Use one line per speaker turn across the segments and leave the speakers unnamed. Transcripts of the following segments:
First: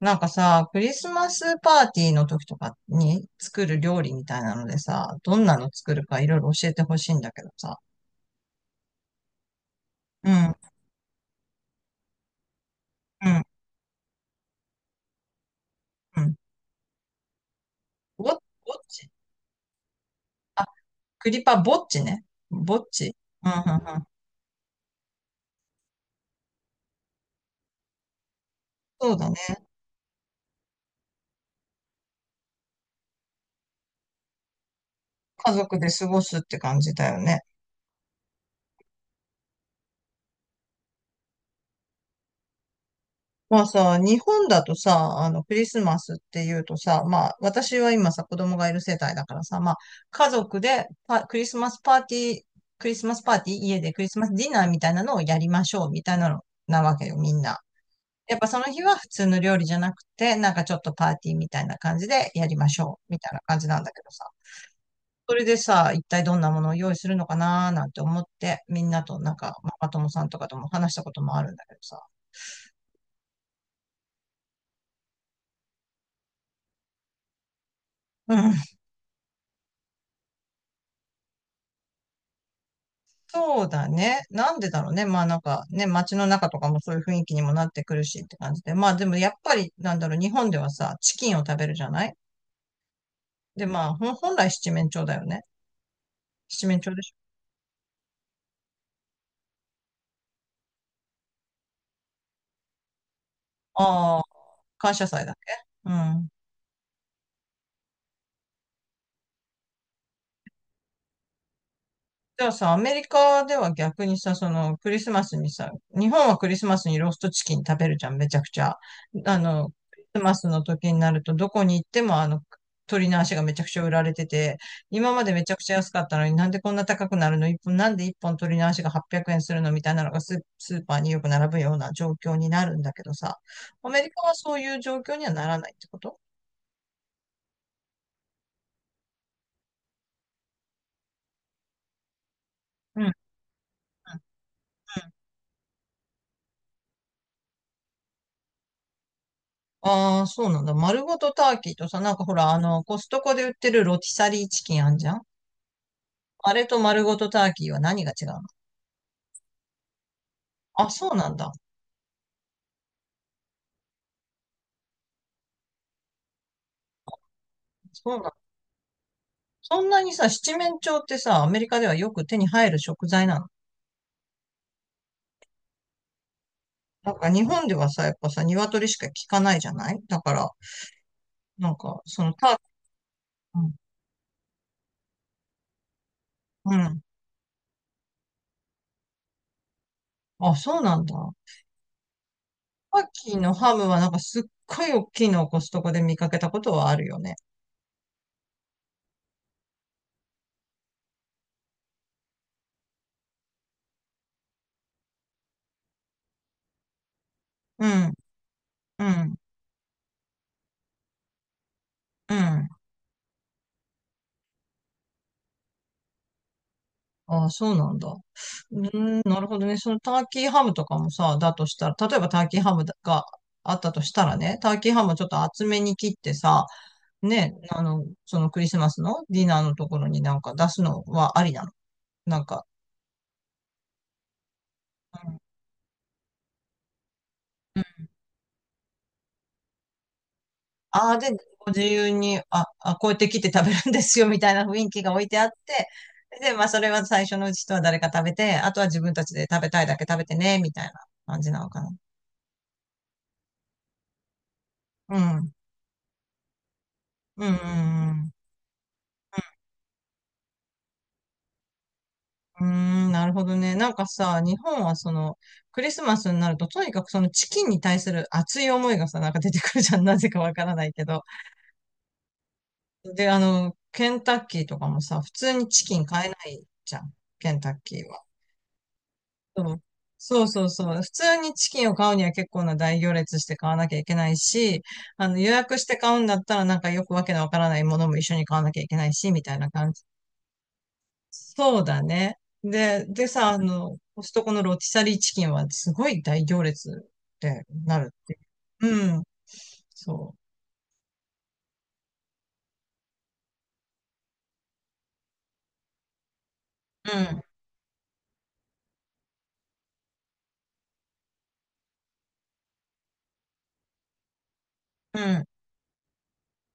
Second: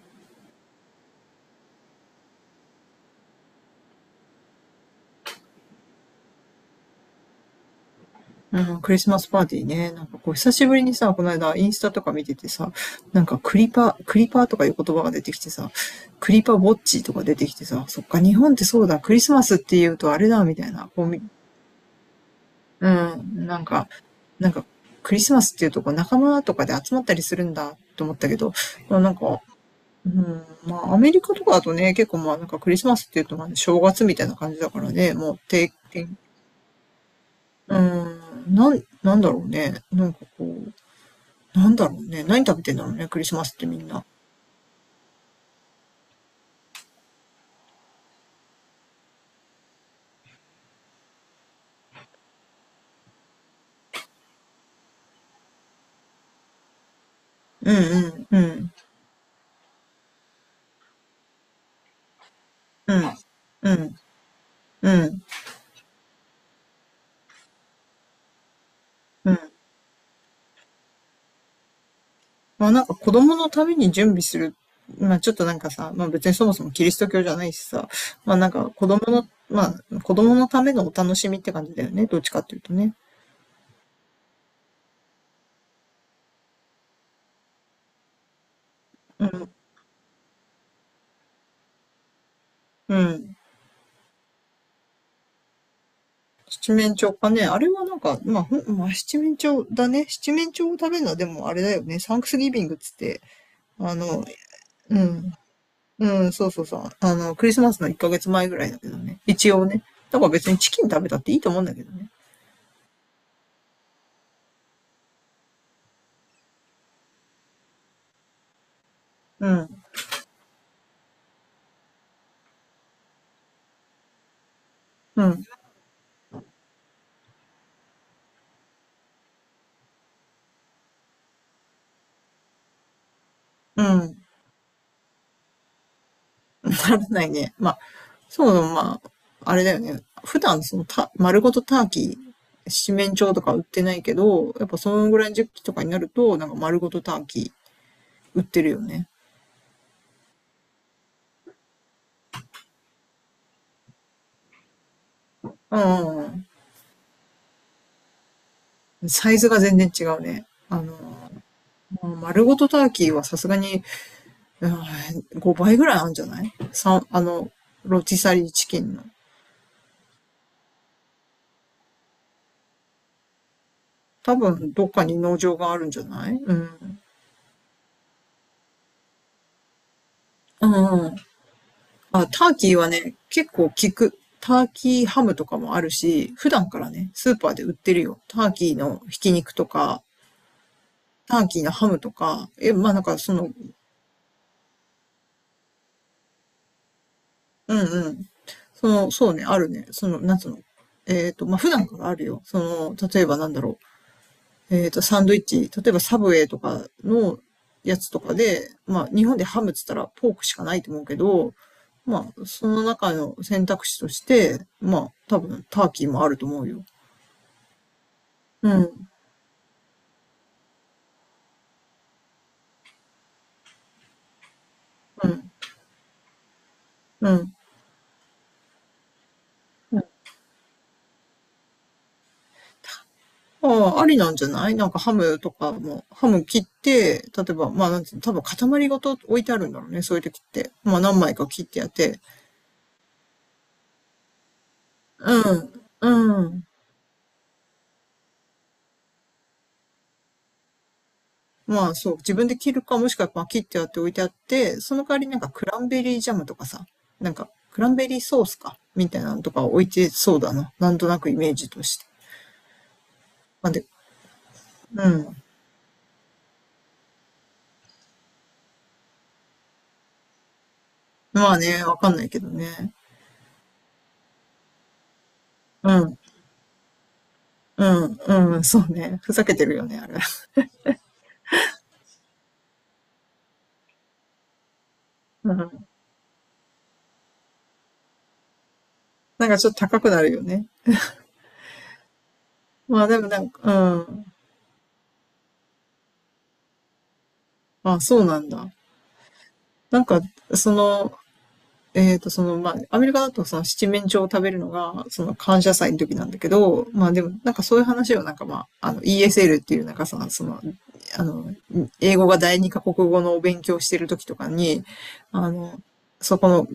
なんかさ、クリスマスパーティーの時とかに作る料理みたいなのでさ、どんなの作るかいろいろ教えてほしいんだけどさ。
うん、クリスマスパーティーね。なんか
うん、
こう、久
う
しぶりにさ、この間インスタとか見ててさ、なんか
ん、
クリパーとかいう言葉が出てきてさ、
う
ク
ん。
リパーウォッチとか出てきてさ、そっか、
ぼ、ぼ
日
っ
本ってそうだ、
ち
クリスマスって言うとあれだ、みたいな。こうみ、
クリパぼっちね。ぼっ
う
ち。
ん、
うん、うん、
なんか、
うん。
なんか、クリスマスっていうとこう仲間とかで集まったりするんだと思ったけど、な
そう
ん
だね。
か、うん、まあアメリカとかだとね、結構まあなんかクリスマスっていうとまあ正月みたいな感じだからね、もう
家
定
族で過
点、
ごすって感じだよね。
うん、なんだろうね。なんかこう、なんだろうね。何食べてんだろうね、クリスマスっ
まあ
てみん
さ、
な。
日本だとさ、あの、クリスマスっていうとさ、まあ、私は今さ、子供がいる世帯だからさ、まあ、家族でパクリスマスパーティー、クリスマスパーティー、家でクリスマスディナーみたいなのをやりましょう、みたいなの、なわけよ、みんな。
うんうん
や
う
っぱその
ん
日は普通の料理じゃなくて、なんかちょっとパーティーみたいな感じでやりまし
う
ょう、
ん
みたいな感じ
う
なんだ
ん
けどさ。
うん
それでさ、一体どんなものを用意するのかなーなんて思って、みんなとな
う
ん
ん。
か、ママ友さんとかとも話したこともあるんだけどさ。
まあなんか子供のために準備する。まあちょっとなんかさ、まあ別にそもそもキリスト教じゃないしさ、
う
まあなん
ん。
か子供のためのお楽しみって感じだよね。どっちかっていうとね。
そうだね。なんでだろうね。まあなんかね、街の中とかもそういう雰囲気にもなってくるしって感じで。まあでも
う
やっ
ん
ぱりなんだろう、日本ではさ、チキンを食べるじゃない？
うん。
で、まあ本来七面鳥だよね。七
七
面鳥
面
でし
鳥か
ょ？
ね。あれはなんか、まあ、七面鳥だね。七面鳥を食べるのはでもあれだよね。サンクスギビングっつって、あ
ああ
の、
ー、感
う
謝祭だ
ん。
っけ？う
う
ん。
ん、そうそうそう。クリスマスの1ヶ月前ぐらいだけどね。一応ね。だから別にチキン食べたっていいと思うんだけどね。
じゃあさ、アメリカでは逆にさ、そのクリスマスにさ、日本はクリスマスにローストチキン食べるじゃん、めちゃくちゃ。あ
う
の、
ん、
クリスマスの時になるとどこに行ってもあの、鳥の足がめちゃくちゃ売られてて、今ま
う
でめ
ん、
ちゃくちゃ安かったのになんでこんな高くなるの一本、なんで一本鳥の足が800円するのみたいなのがスーパーによく並ぶような状況になるんだけどさ、
う
アメリ
ん。
カはそういう状況にはならないってこと？
ならないね。まあ、そうだ、まあ、あれだよね。普段そのた、丸ごとターキー、七
うん。
面鳥とか売ってないけど、やっぱそのぐらいの時期とかになると、なんか丸ごとターキー売ってるよね。
ああ、そうなんだ。丸ごとターキーとさ、なんかほら、あの、コストコで売ってるロティサリーチキンあんじゃん？
うん、うん
あれと丸ごとターキーは何が違うの？
うん。サイズが全然違うね。
あ、そうなんだ。
まあ丸ごとターキーはさすがに5倍ぐらいあるんじゃない？三あの、ロ
そう
ティ
なん
サ
だ。
リーチキンの。
そんなにさ、七面鳥ってさ、アメリカではよく手に入る食材なの？
多分、どっかに農場があるんじゃない？うん。
なんか日本ではさ、やっぱさ、鶏しか効かないじゃない、だから、
うんうん。
なんか、そ
あ、
のタ
タ
ー
ーキーはね、結
キー、
構効
う
く。ターキーハムとかもあるし、普段
ん。う
から
ん。
ね、スーパーで売ってるよ。ターキーのひき肉とか、
あ、そうなんだ。タ
ターキーのハムとか、まあなん
ー
か
キ
そ
ー
の、
のハムはなんかすっごい大きいのをコストコで見かけたことはあるよね。
うんうん。その、そうね、あるね。その、なんつうの。まあ普段からあるよ。その、例えばなんだろう。サンドイッチ、例えばサブウェイとかの
う
やつ
ん、
とかで、ま
う
あ、日
ん、
本でハムっつったらポークしかないと思うけど、ま
う
あ、そ
ん。
の中の選択肢として、まあ、多分、ターキーもあると思うよ。
ああ、そうなんだ。
う
うー
ん、
ん、なるほどね。そのターキーハムとかもさ、だとしたら、例えばターキーハムがあったとしたらね、ターキーハムをちょっ
う
と
ん、
厚めに切ってさ、
うん。
ね、あの、そのクリスマスのディナーのところになんか出すのはありなの？なんか、
ああ、ありなんじゃない？なんかハ
う
ム
ん、
とかも、ハム切って、例えば、まあ、なんていうの、多分塊ごと置いてあるんだろうね、そういう時って。まあ、
ああ、
何
で、
枚か切っ
ご
て
自
やっ
由
て。
に、あ、あ、こうやって切って食べるんですよ、みたいな雰囲気が置いてあっ
うん、
て、
う
で、ま
ん。
あ、それは最初のうちとは誰か食べて、あとは自分たちで食べたいだけ食べてね、みたいな感じなのかな。
まあそう、自分で切るか、もしくはまあ切ってあって置いてあって、その代
う
わりなんか
ん。
クランベリージャムとかさ、なん
うん、
か
うん、
クランベ
う
リー
ん。
ソースか、みたいなのとか置いてそうだな。なんとなくイメージとして。
うーん、なるほど
まあ
ね。
で、
なんかさ、日本は
う
そ
ん。
の、クリスマスになると、とにかくそのチキンに対する熱い思いがさ、なんか出てくるじゃん。なぜかわからないけど。
まあね、わかんないけどね。
で、あの、ケンタッキーとかもさ、普通にチキ
う
ン
ん、
買えないじゃん。ケンタッ
う
キー
ん、
は。
うん、そうね。ふざけてるよね、あれ。
そうそうそうそう。普通にチキンを買うには結構な大行列して買わなきゃいけないし、あの、予
う
約し
ん。
て買うんだったらなんかよくわけのわからないものも一緒に買わなきゃいけないし、み
なん
たい
かち
な
ょっと
感。
高くなるよね。
そうだね。
ま
で、
あで
で
もな
さ、
ん
あ
か、う
の、コス
ん。
トコのロティサリーチキンはすごい大行列ってな
あ、
る
そ
っ
う
て。
なんだ。
うん。
なんか、
そ
その、その、まあ、アメリカだとその七面鳥を食べるのが、その感謝祭の時なんだけど、まあでも、
う。
なんかそういう話をなんかまあ、あの ESL っていうなんかさ、その、あの、英語が第二カ国語のお勉強してる時とかに、
うん、うん、
あの、そこの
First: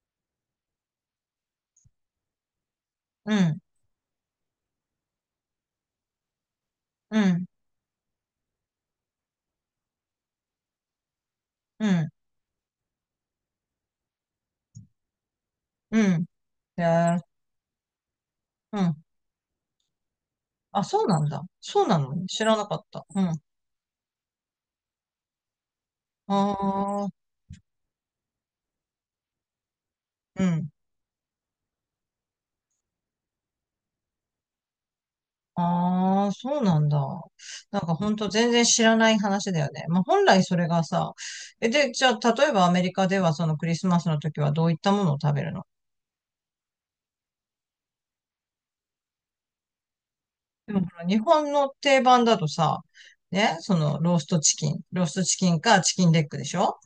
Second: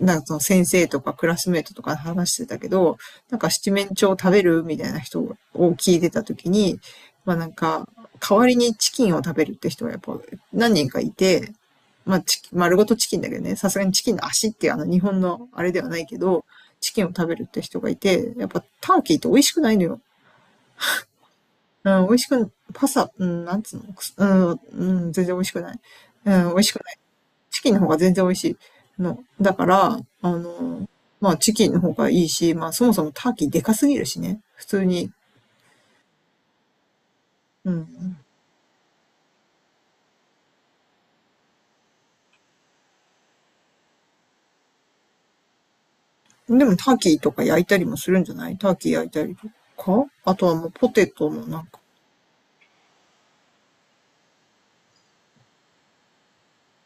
なんかその先生とかクラスメートとか話してたけど、
う
なんか
ん、
七面鳥食べるみたいな人を聞いてた時に、
う
まあ
ん、
なんか、代わりにチキンを食べるって人がやっぱ何人かいて、
うん、
まあチキン、丸ごとチキンだけどね、さすがにチキンの足っていうあの日本のあれではな
う
いけ
ん。
ど、
へ
チキンを
え。
食べるって人がいて、やっぱ
う
タ
ん。
ーキーって美味しくないのよ。
あ、そうなんだ。そうな
うん、美味
の
し
知
く、
らなかっ
パ
た。
サ、
う
う
ん。
ん、なんつうの、うん、うん、全然美味しくない。うん、美味しく
ああ、
チキンの方が全然美味しいの。だから、
うん。
まあチキンの方がいいし、まあそもそもターキーでかすぎるしね。普通に。
ああ、そうなんだ。
う
なんかほ
ん。
んと全然知らない話だよね。まあ本来それがさ、え、で、じゃあ例えばアメリカではそのクリスマスの時はどういったものを食べるの？
でもターキーとか焼いたりもするんじゃない？ターキー焼いたりとか。あとはもう
でもほ
ポ
ら
テ
日
トも
本
なん
の
か。
定番だとさ、ね、そのローストチキン、ローストチキンかチキンレッグでしょ？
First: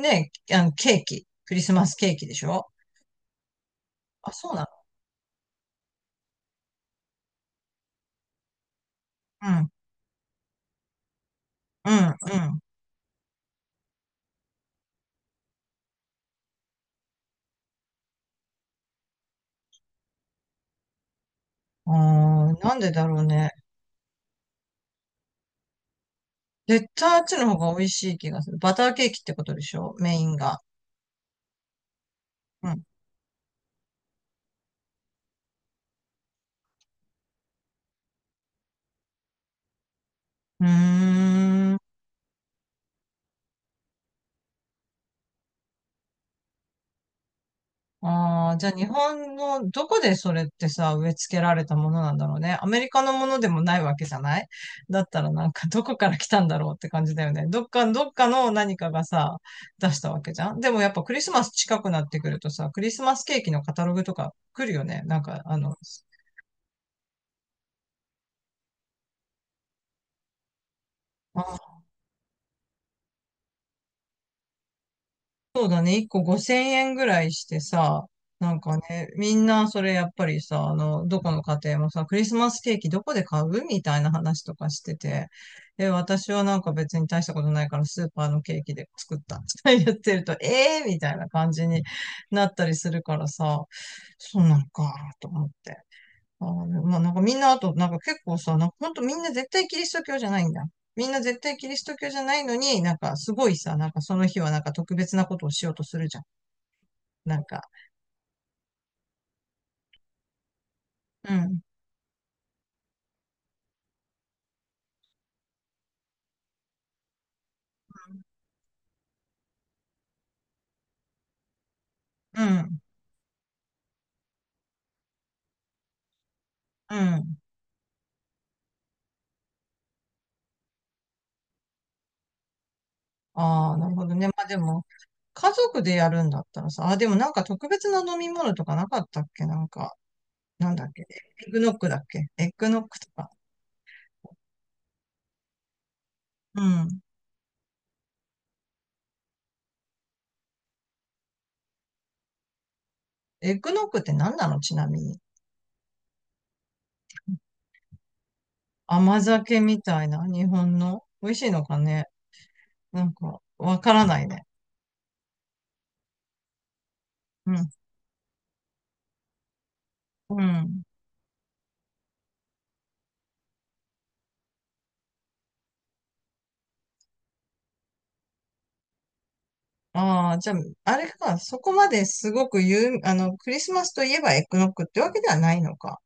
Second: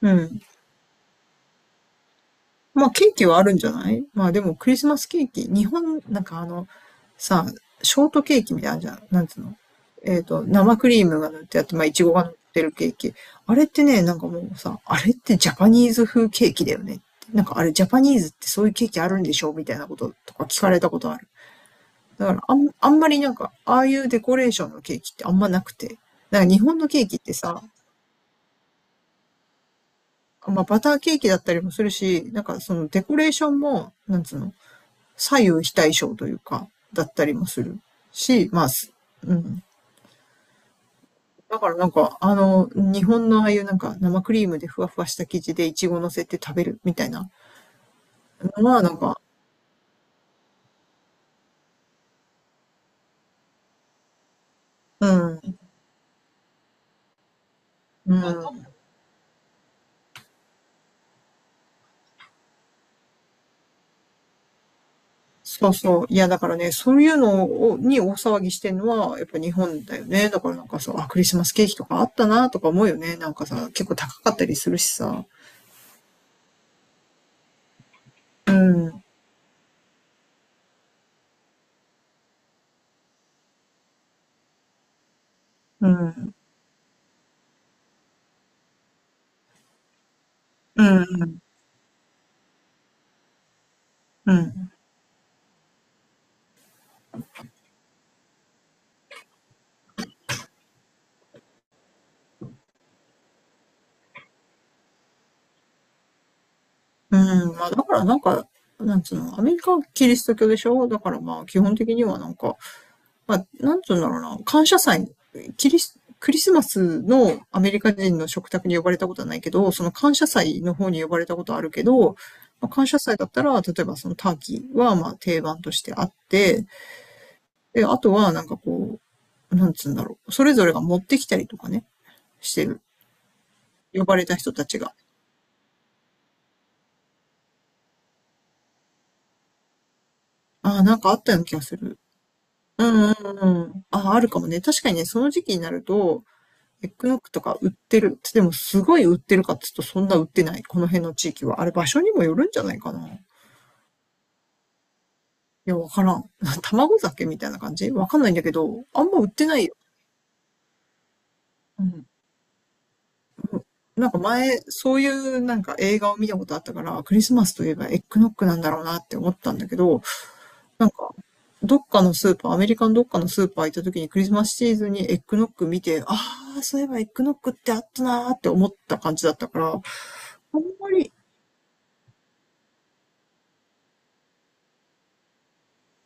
うん。
あのケーキ、クリスマスケーキでしょ？
まあケーキはあるんじゃない？ま
あ、
あで
そう
も
なの？
クリスマスケーキ、日本、なんかさ、ショートケーキみたいなのあるじゃん。なんつう
う
の？
ん、
生クリームが塗ってあって、まあ
う
いちごが塗っ
ん、
てるケーキ。あれってね、なんかもうさ、あれってジャパニーズ風ケーキだよね？なんかあれジャパニーズってそういうケーキあるんでしょ？みたいなこととか聞かれたことある。
う
だから
ん。あ
あ
ー、
ん、
なん
あ
で
ん
だ
まり
ろう
なん
ね。
か、ああいうデコレーションのケーキってあんまなくて。なんか日本の
絶
ケーキっ
対あっ
て
ちの
さ、
方が美味しい気がする。バターケーキってことでしょ？メインが。
まあバターケーキだったりもするし、なんか
う
そ
ん。
のデコレーションも、なんつうの、左右非対称というか、だったりもするし、まあ、うん。
うー
だか
ん。
らなんか、日本のああいうなんか生クリームでふわふわした生地でイチゴ乗せて食べるみたいな
ああ、じゃ
の
あ
は
日
なんか、
本のどこでそれってさ、植え付けられたものなんだろうね。アメリカのものでもないわけじゃない？だっ
う
たら
ん、
なんか どこから来たんだろうって感じだよね。どっか、どっ
う
かの
ん、
何かがさ、出したわけじゃん。でもやっぱクリスマス近くなってくるとさ、クリスマスケーキのカタログとか来るよね。なんかあ
そ
の、
うそう。いや、だからね、そういうのに大騒ぎしてるのは、やっぱ日本だよね。だからなんかさ、あ、クリスマスケー
あ、
キとかあったなとか思うよね。なんかさ、結構高かったりするしさ。
そうだね、1個5000円ぐらいしてさ、な
う
んか
ん、うん、
ね、みんなそれやっぱりさ、あの、どこの家庭もさ、クリスマスケーキどこで買うみたいな話とかしてて、
う
で、私
ん、
はなんか別に大したことないからスーパーのケーキで作ったって言 ってると、ええ
う
ー、みたいな
ん、
感じになったりするからさ、
う
そうなの
ん。
か、と思って。あーまあ、なんかみんなあと、なんか結構さ、なんかほんとみんな絶対キリスト教じゃないんだ。みんな絶対キリスト教じゃないのに、なんかすごいさ、なんかその日はなんか特別なことをしようとするじゃん。
う
なん
ん、
か、
まあだからなんか、なんつうの、アメリカはキリスト教でしょ？だから
う
まあ基
ん、
本的にはなんか、まあなんつうんだろうな、感謝祭、キリス、クリスマスのアメリカ人の食卓に呼ばれたことはないけど、その感謝祭の方に呼ばれたことはあるけど、
う
まあ、
ん、
感謝祭だったら、例えばそのターキーはまあ定番としてあって、
うん。
で、あとはなんかこう、なんつうんだろう、それぞれが持ってきたりとかね、してる。
ああ、なる
呼
ほど
ば
ね。
れ
ま
た
あ
人
で
たち
も、
が。
家族でやるんだったらさ、あ、でもなんか特別な飲み物とかなかったっけ？なんか、なん
ああ、
だっ
なん
け
かあったような
エッ
気
グ
が
ノッ
す
クだ
る。
っけエッグノ
う
ック
ん
と
う
か。
んうん。ああ、るかもね。確かにね、その時期になると、
う
エッ
ん。
グノックとか売ってる。でも、すごい売ってるかっつうと、そんな売ってない。この辺の地域は。あれ、場所にもよるんじゃないかな。い
エッグノックって何なの？ちなみに。
や、わからん。卵酒みたいな感じ？わかんないんだけど、あんま
甘
売ってな
酒
いよ。
みたいな、日本の。美味しいのか
う
ね？
ん。
なんか、わから
なんか
ないね。
前、そういうなんか映画を見たことあったから、クリスマ
う
スとい
ん。
えばエッグノックなんだろうなって思ったんだけど、
うん。
なんか、どっかのスーパー、アメリカのどっかのスーパー行った時にクリスマスシーズンにエッグノッグ見て、ああ、そういえばエッグノッグってあったなーって思った感じだったから、あん
ああ、じゃあ、
ま
あれ
り、
か、そこまですごく有、あの、クリスマスといえばエッグノックってわけではないのか。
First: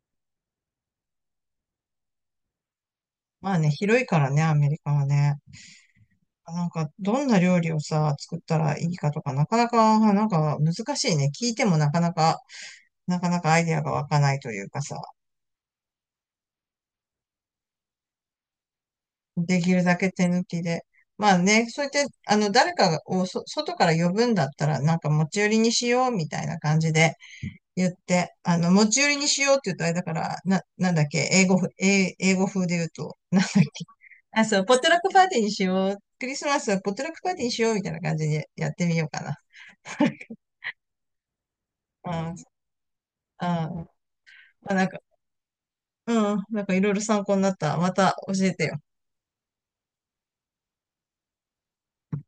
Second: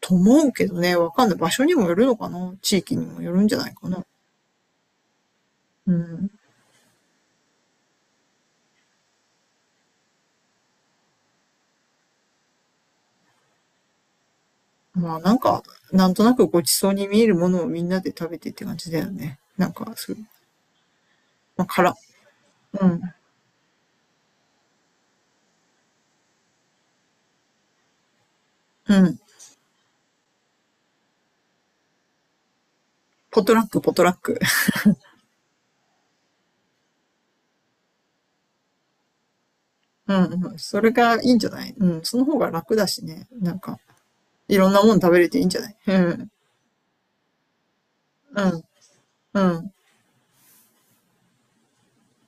と思うけどね、わかんない。場所にもよるのかな？地域にもよるん
ま
じ
あ
ゃな
ね、
いか
広い
な。
からね、アメリカはね。
うん。
なんか、どんな料理をさ、作ったらいいかとか、なかなか、なんか難しいね。聞いてもなかなか、なかなかアイデアが湧かないというかさ、
まあなんか、なんとなくごちそうに見えるものをみんなで食べてって感じだよね。
で
な
き
ん
る
か、
だけ
そうい
手
う、
抜きで。まあ
ま
ね、
あ、
そうやっ
辛。
て、あの、誰
う
か
ん。
をそ、外から呼ぶんだったら、なんか持ち寄りにしようみたいな感じで、言って、あの、持ち
う
寄り
ん。
にしようって言うとあれだから、なんだっけ、英語風で言うと、なん
ポ
だ
ト
っけ。
ラック、ポトラック。
あ、そう、ポットラックパーティーにしよう。クリスマスはポットラックパーティーにしようみたいな感じでやってみようかな。
うん、うん。それがいいんじゃない？うん。
う
その
ん。
方が楽だしね。なん
あ、
か、いろ
ま
ん
あ、
な
なん
も
か、
ん食べれていいんじゃない？う
う
ん。
ん、なんかいろいろ参考になった。また教
う
え
ん、
てよ。
うん。